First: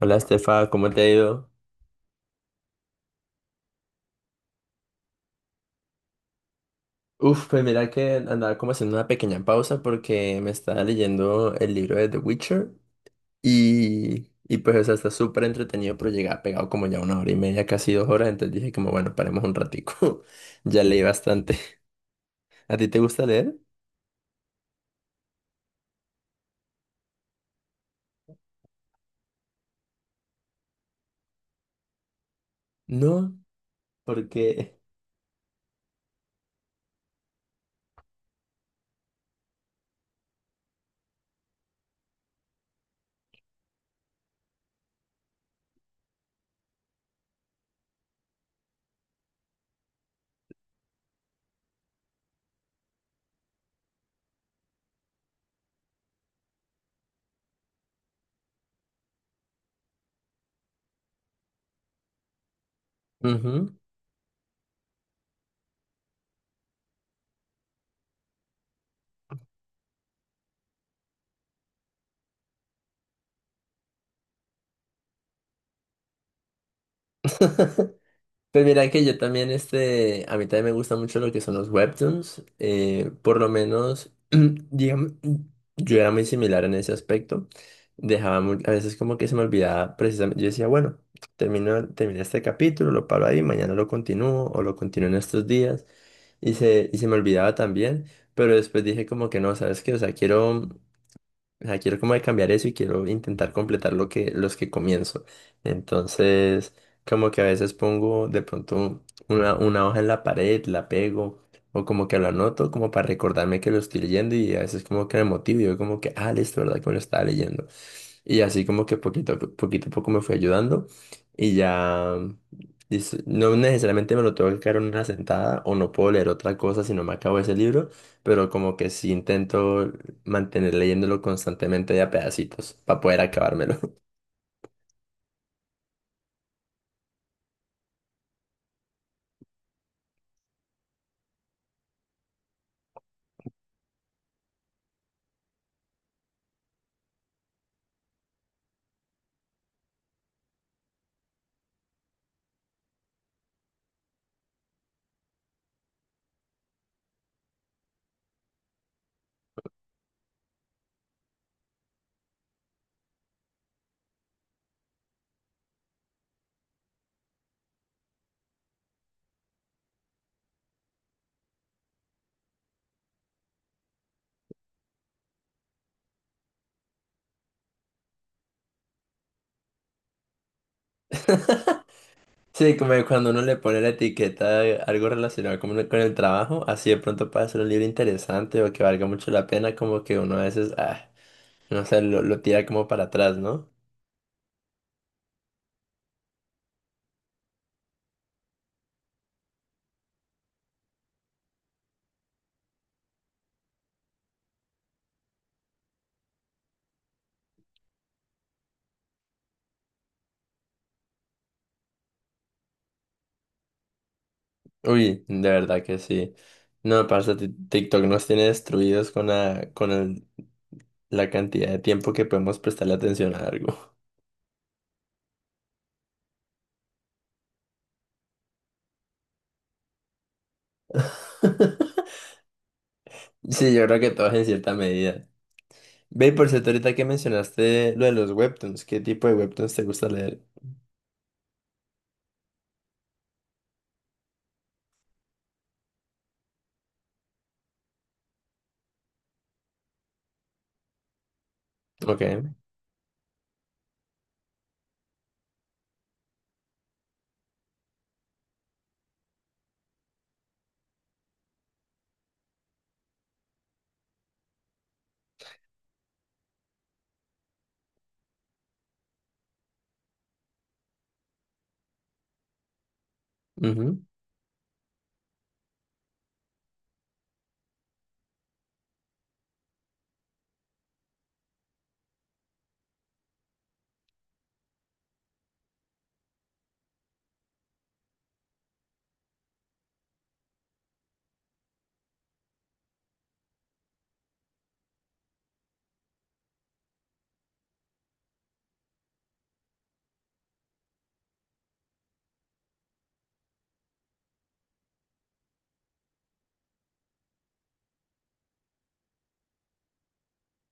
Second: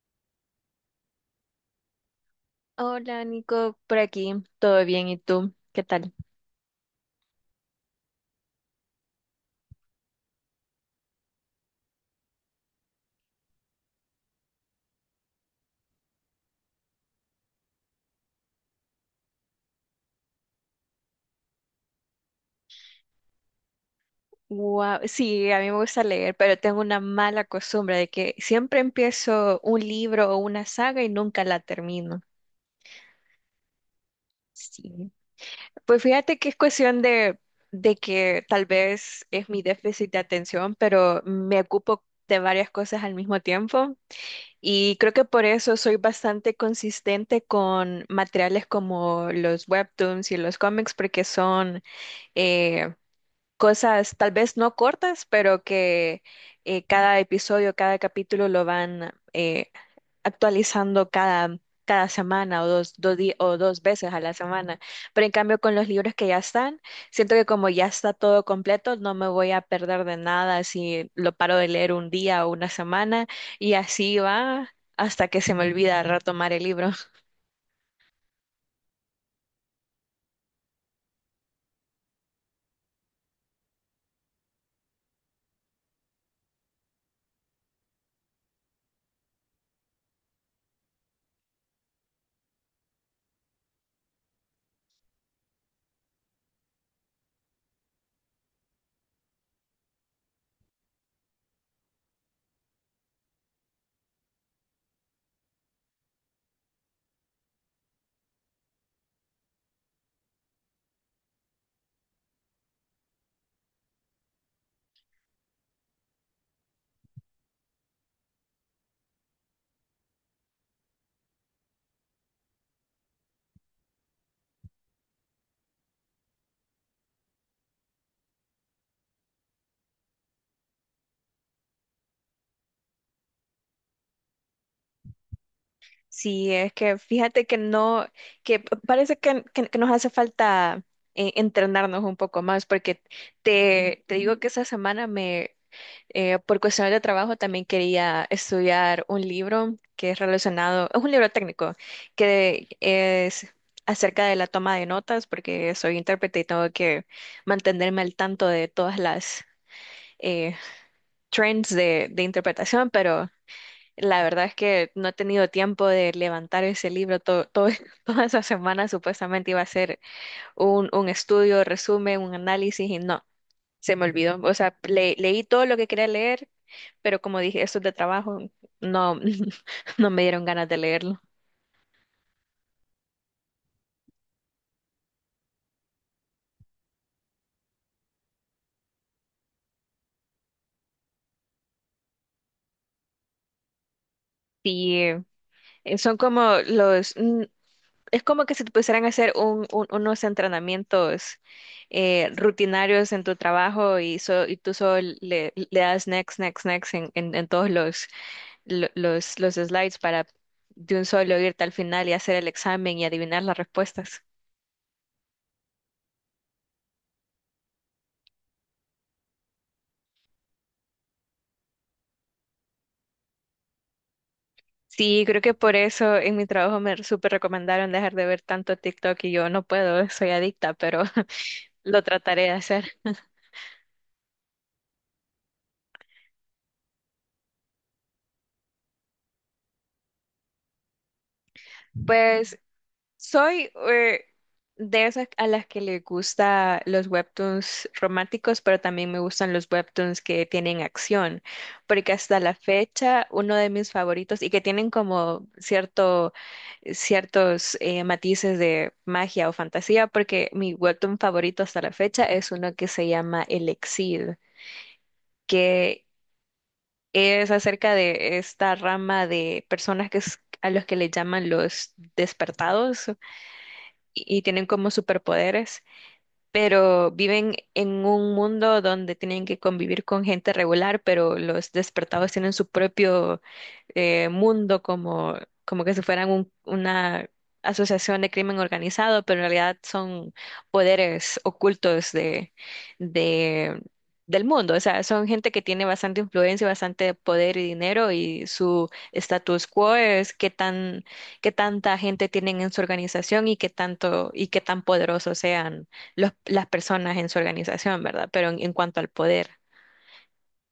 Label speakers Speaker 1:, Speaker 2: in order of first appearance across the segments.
Speaker 1: Hola Estefa, ¿cómo te ha ido?
Speaker 2: Hola Nico, por aquí, todo bien, ¿y tú? ¿Qué tal?
Speaker 1: Uf, pues mira que andaba como haciendo una pequeña pausa porque me estaba leyendo el libro de The Witcher y pues o sea, está súper entretenido, pero llegaba pegado como ya 1 hora y media, casi 2 horas, entonces dije como bueno, paremos un ratico. Ya leí bastante. ¿A ti te gusta leer?
Speaker 2: Wow, sí, a mí me gusta leer, pero tengo una mala costumbre de que siempre empiezo un libro o una saga y nunca la termino.
Speaker 1: No, porque...
Speaker 2: Sí. Pues fíjate que es cuestión de que tal vez es mi déficit de atención, pero me ocupo de varias cosas al mismo tiempo y creo que por eso soy bastante consistente con materiales como los webtoons y los cómics porque son... eh, cosas tal vez no cortas, pero que cada episodio, cada capítulo lo van actualizando cada semana o dos, o
Speaker 1: Ujú.
Speaker 2: dos veces a la semana. Pero en cambio con los libros que ya están, siento que como ya está todo completo, no me voy a perder de nada si lo paro de leer un día o una semana y así va hasta que se me olvida retomar el libro.
Speaker 1: Pues mira que yo también, este, a mí también me gusta mucho lo que son los webtoons, por lo menos, digamos, yo era muy similar en ese aspecto, dejaba a veces como que se me olvidaba precisamente, yo decía, bueno, terminé este capítulo, lo paro ahí, mañana lo continúo o lo continúo en estos días, y se me olvidaba también, pero después dije como que no, ¿sabes qué? O sea, quiero como de cambiar eso y quiero intentar completar lo que, los que comienzo. Entonces, como que a veces pongo de pronto una hoja en la pared, la pego, o como que lo anoto como para recordarme que lo estoy leyendo y a veces como que me motivo y digo como que, ah, listo, ¿verdad? Que me lo estaba leyendo. Y así como que poquito a poco me fue ayudando y ya dice, no necesariamente me lo tengo que caer en una sentada o no puedo leer otra cosa si no me acabo ese libro, pero como que sí intento mantener leyéndolo constantemente de a pedacitos para poder acabármelo.
Speaker 2: Sí, es que fíjate que no, que parece que, que nos hace falta entrenarnos un poco más, porque te digo que esa semana por cuestiones de trabajo, también quería estudiar un libro que es relacionado, es un libro técnico, que es acerca de la toma de notas, porque soy intérprete y tengo que mantenerme al tanto de todas las eh, trends de interpretación, la verdad es que no he tenido tiempo de levantar ese libro. Toda esa semana supuestamente iba a ser un estudio, resumen, un análisis y no, se me olvidó. O sea, leí todo lo que quería leer, pero como dije, esto es de trabajo, no, no me dieron ganas de leerlo.
Speaker 1: Sí, como que cuando uno le pone la etiqueta de algo relacionado con el trabajo, así de pronto puede ser un libro interesante o que valga mucho la pena, como que uno a veces, ah, no sé, lo tira como para atrás, ¿no?
Speaker 2: Y son como es como que si te pusieran a hacer unos entrenamientos rutinarios en tu trabajo y, y tú solo le das next, next, next en, en todos los los slides para de un solo irte al final y hacer el examen y adivinar las respuestas.
Speaker 1: Uy, de verdad que sí. No, parce, TikTok nos tiene destruidos con la cantidad de tiempo que podemos prestarle atención a algo.
Speaker 2: Sí, creo que por eso en mi trabajo me súper recomendaron dejar de ver tanto TikTok y yo no puedo, soy adicta, pero lo trataré de hacer.
Speaker 1: Sí, yo creo que todos en cierta medida. Ve, y por cierto, ahorita que mencionaste lo de los webtoons, ¿qué tipo de webtoons te gusta leer?
Speaker 2: Pues soy de esas a las que le gusta los webtoons románticos, pero también me gustan los webtoons que tienen acción, porque hasta
Speaker 1: Ok.
Speaker 2: la fecha uno de mis favoritos y que tienen como cierto, ciertos matices de magia o fantasía, porque mi webtoon favorito hasta la fecha es uno que se llama El Exil, que es acerca de esta rama de personas a los que le llaman los despertados
Speaker 1: Ujú.
Speaker 2: y tienen como superpoderes pero viven en un mundo donde tienen que convivir con gente regular, pero los despertados tienen su propio mundo como, como que si fueran una asociación de crimen organizado, pero en realidad son poderes ocultos de, del mundo. O sea, son gente que tiene bastante influencia, bastante poder y dinero y su status quo es qué tan, qué tanta gente tienen en su organización y qué tanto y qué tan poderosos sean las personas en su organización, ¿verdad? Pero en cuanto al poder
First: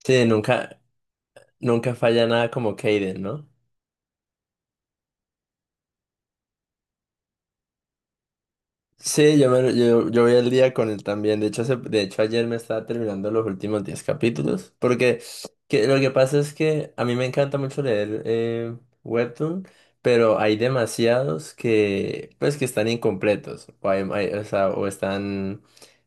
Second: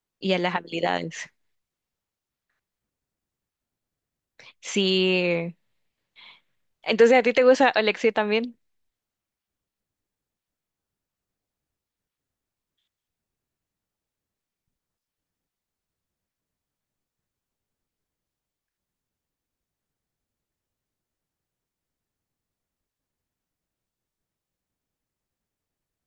Speaker 1: Sí,
Speaker 2: y a las habilidades.
Speaker 1: nunca falla nada como Kaden, ¿no?
Speaker 2: Sí. Entonces, ¿a ti te gusta Alexei también?
Speaker 1: Sí, yo voy al día con él también. De hecho, ayer me estaba terminando los últimos 10 capítulos. Lo que pasa es que a mí me encanta mucho leer webtoon, pero hay demasiados que, pues, que están incompletos. O, o sea, o están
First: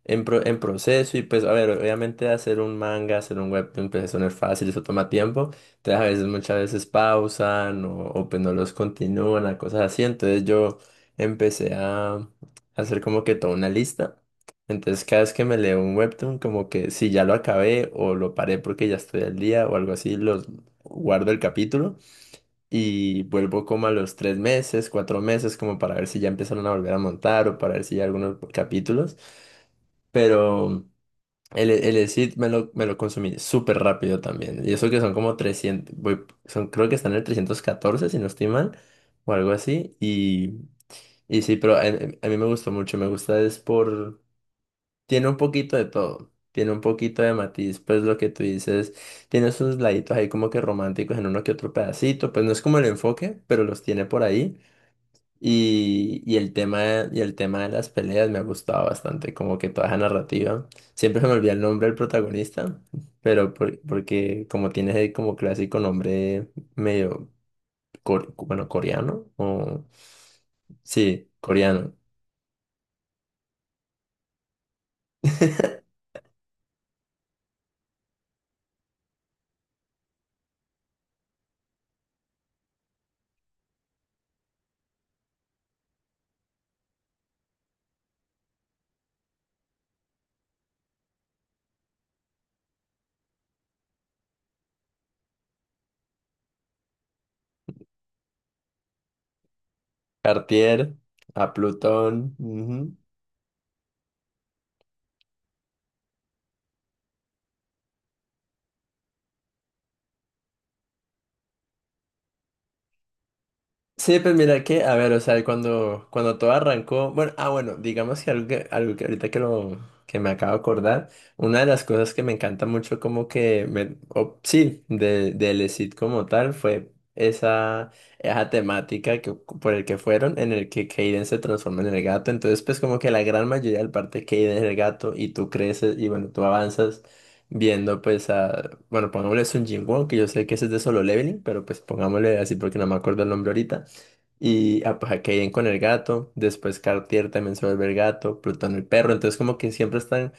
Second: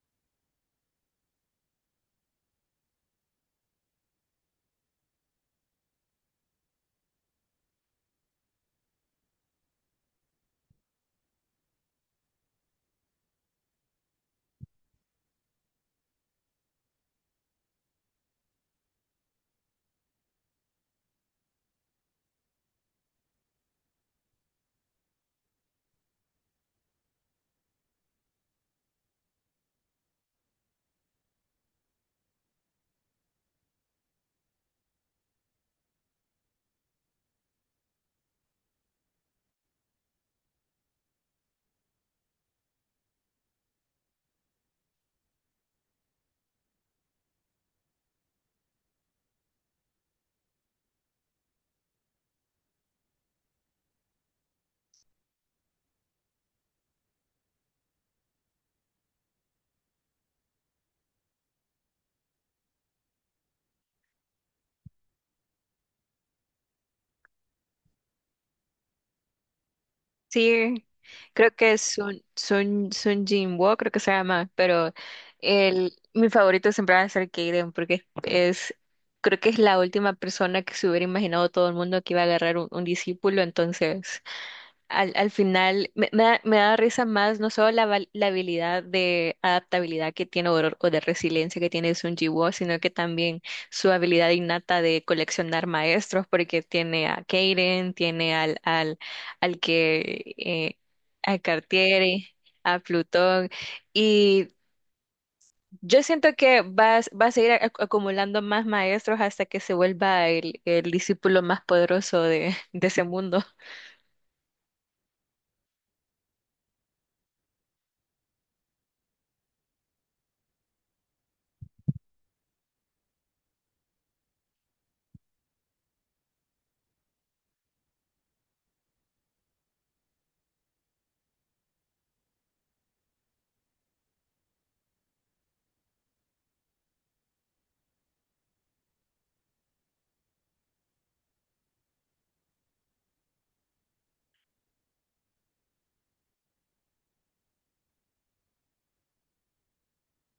Speaker 1: en, en proceso. Y pues, a ver, obviamente hacer un manga, hacer un webtoon, pues eso no es fácil, eso toma tiempo. Entonces, a veces, muchas veces pausan o pues no los continúan, a cosas así. Entonces yo empecé a hacer como que toda una lista. Entonces, cada vez que me leo un webtoon, como que si ya lo acabé o lo paré porque ya estoy al día o algo así, los guardo el capítulo y vuelvo como a los 3 meses, 4 meses, como para ver si ya empezaron a volver a montar o para ver si hay algunos capítulos. Pero el Exit me me lo consumí súper rápido también. Y eso que son como son, creo que están en el 314 si no estoy mal, o algo así. Y sí, pero a mí me gustó mucho, me gusta es por... Tiene un poquito de todo, tiene un poquito de matiz, pues lo que tú dices, tiene sus laditos ahí como que románticos en uno que otro pedacito, pues no es como el enfoque, pero los tiene por ahí. Y el tema de las peleas me ha gustado bastante, como que toda esa narrativa. Siempre se me olvida el nombre del protagonista, pero porque como tiene ese como clásico nombre medio, cor bueno, coreano, o...
Speaker 2: Sí.
Speaker 1: Sí,
Speaker 2: Creo que es
Speaker 1: coreano.
Speaker 2: Sun Jinwoo, creo que se llama, pero el, mi favorito siempre va a ser Kaiden porque es, creo que es la última persona que se hubiera imaginado todo el mundo que iba a agarrar un discípulo, entonces al final me da risa más no solo la habilidad de adaptabilidad que tiene Aurora o de resiliencia que tiene Sun Ji-woo, sino que también su habilidad innata de coleccionar maestros, porque tiene a Kaden, tiene al que
Speaker 1: Cartier,
Speaker 2: a
Speaker 1: a
Speaker 2: Cartier,
Speaker 1: Plutón.
Speaker 2: a
Speaker 1: Ujú.
Speaker 2: Plutón, y yo siento que va, va a seguir acumulando más maestros hasta que se vuelva el discípulo más poderoso de ese mundo.
Speaker 1: Sí, pues mira que, a ver, o sea, cuando todo arrancó, bueno, ah, bueno, digamos que algo que ahorita que lo, que me acabo de acordar, una de las cosas que me encanta mucho como que, me, o- sí, de, del ESID como tal, fue esa temática que, por el que fueron, en el que Kaden se transforma en el gato, entonces pues como que la gran mayoría del parte Kaden es el gato, y tú creces, y bueno, tú avanzas, viendo pues a, bueno, pongámosle Sun Jin Won, que yo sé que ese es de Solo Leveling, pero pues pongámosle así porque no me acuerdo el nombre ahorita. Y ah, pues, Kaiden con el gato, después Cartier también se vuelve el gato, Plutón el perro, entonces como que siempre están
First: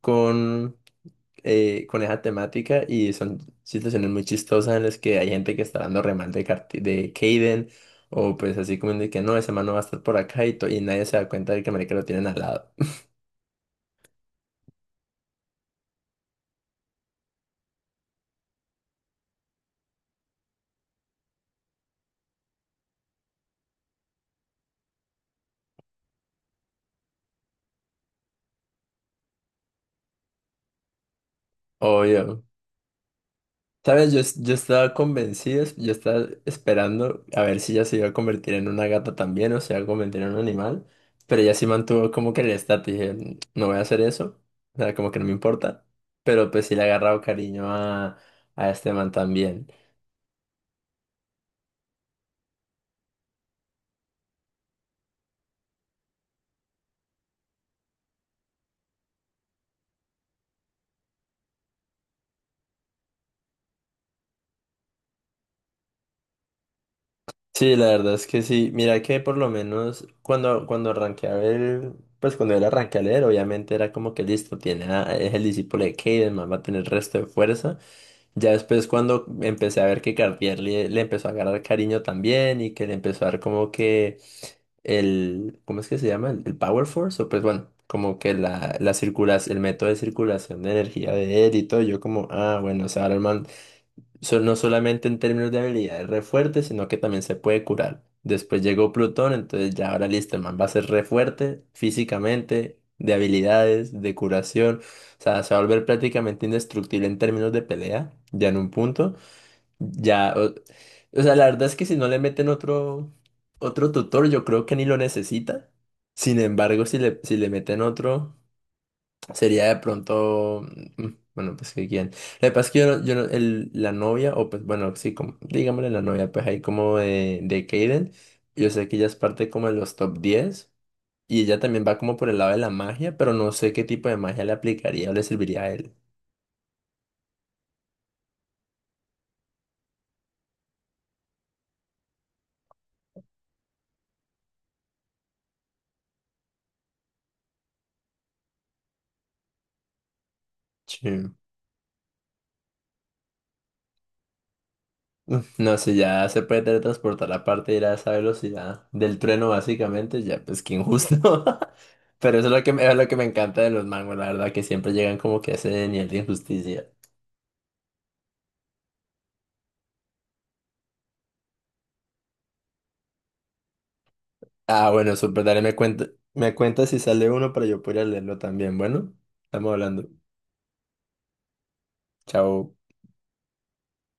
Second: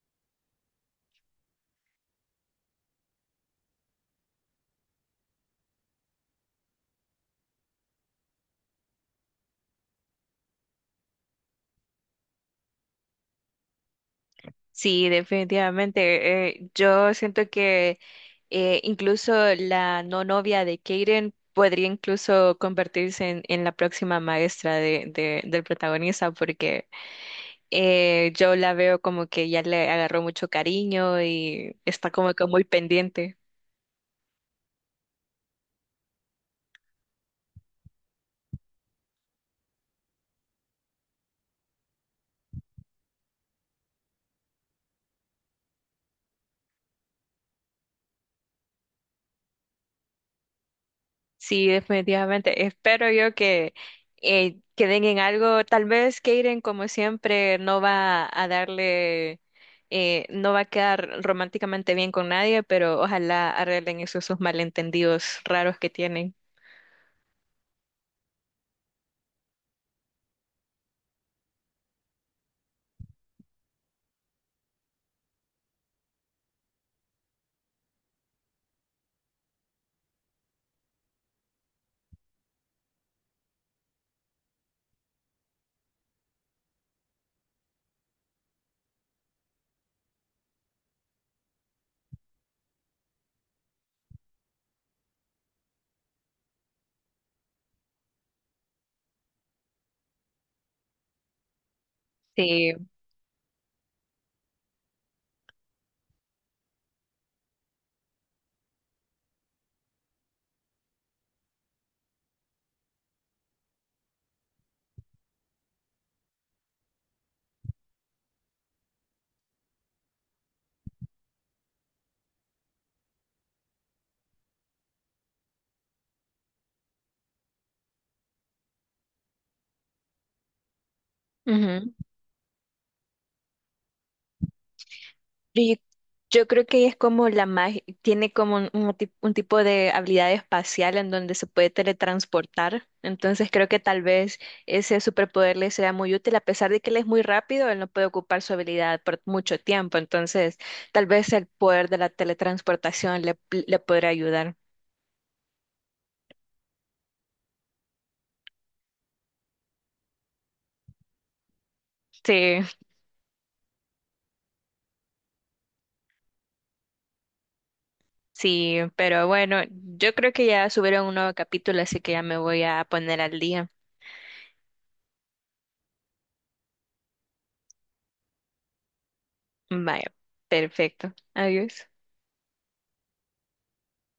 Speaker 1: con, con esa temática y son situaciones muy chistosas en las que hay gente que está dando remal de, de Kaiden o pues así como de que no, ese man no va a estar por acá y, y nadie se da cuenta de que marica lo tienen al lado.
Speaker 2: Sí, definitivamente. Yo siento que incluso la no novia de Kaden podría incluso convertirse en la próxima maestra de, del protagonista porque yo la veo como que ya le agarró mucho cariño y está como
Speaker 1: Obvio.
Speaker 2: que muy pendiente.
Speaker 1: Sabes, yo estaba convencido, yo estaba esperando a ver si ella se iba a convertir en una gata también o se iba a convertir en un animal, pero ella sí mantuvo como que el estatus, dije, "Mm, no voy a hacer eso, o sea, como que no me importa, pero pues sí le ha agarrado cariño a este man también.
Speaker 2: Sí, definitivamente. Espero yo que queden en algo. Tal vez Kaden, como siempre, no va a darle, no va a quedar románticamente bien con nadie, pero ojalá arreglen esos, esos malentendidos raros que tienen.
Speaker 1: Sí, la verdad es que sí. Mira que por lo menos cuando, cuando arranqué a ver, pues cuando él arranqué a leer, obviamente era como que listo, tiene es el discípulo de Caden, más va a tener resto de fuerza. Ya después cuando empecé a ver que Cartier le empezó a agarrar cariño también y que le empezó a dar como que el, ¿cómo es que se llama? El Power Force, o pues bueno, como que la circulación, el método de circulación de energía de él y todo, yo como, ah, bueno, o sea, ahora el man no solamente en términos de habilidad es re fuerte, sino que también se puede curar. Después llegó Plutón, entonces ya ahora listo, el man va a ser re fuerte
Speaker 2: Sí.
Speaker 1: físicamente, de habilidades, de curación. O sea, se va a volver prácticamente indestructible en términos de pelea, ya en un punto. Ya, o sea, la verdad es que si no le meten otro tutor, yo creo que ni lo necesita. Sin embargo, si le meten otro. Sería de pronto, mm, bueno, pues que quién. Lo que pasa es que yo, no- yo no- el, la novia, o pues bueno, sí, como, digámosle la novia, pues ahí como de Kaden, yo sé que ella es parte como de los top 10 y ella también va como por el lado de la magia, pero no sé qué tipo de magia le aplicaría o le serviría
Speaker 2: Pero
Speaker 1: a él.
Speaker 2: Yo creo que es como la magia, tiene como un, un tipo de habilidad espacial en donde se puede teletransportar. Entonces creo que tal vez ese superpoder le sea muy útil, a pesar de que él es muy rápido, él no puede ocupar su habilidad por mucho tiempo. Entonces tal vez
Speaker 1: Sí.
Speaker 2: el poder de la teletransportación le podría ayudar.
Speaker 1: Uf, no, si ya se puede teletransportar aparte de ir a esa velocidad del trueno, básicamente, ya, pues qué injusto. Pero eso es
Speaker 2: Sí,
Speaker 1: lo que es lo que me encanta de los mangos, la verdad, que siempre llegan como que a ese nivel de injusticia.
Speaker 2: sí, pero bueno, yo creo que ya subieron un nuevo capítulo, así que ya me voy a poner al día.
Speaker 1: Ah, bueno, súper, dale, me cuenta si sale uno para yo poder leerlo también. Bueno, estamos hablando.
Speaker 2: Vaya, perfecto. Adiós.
Speaker 1: Chao.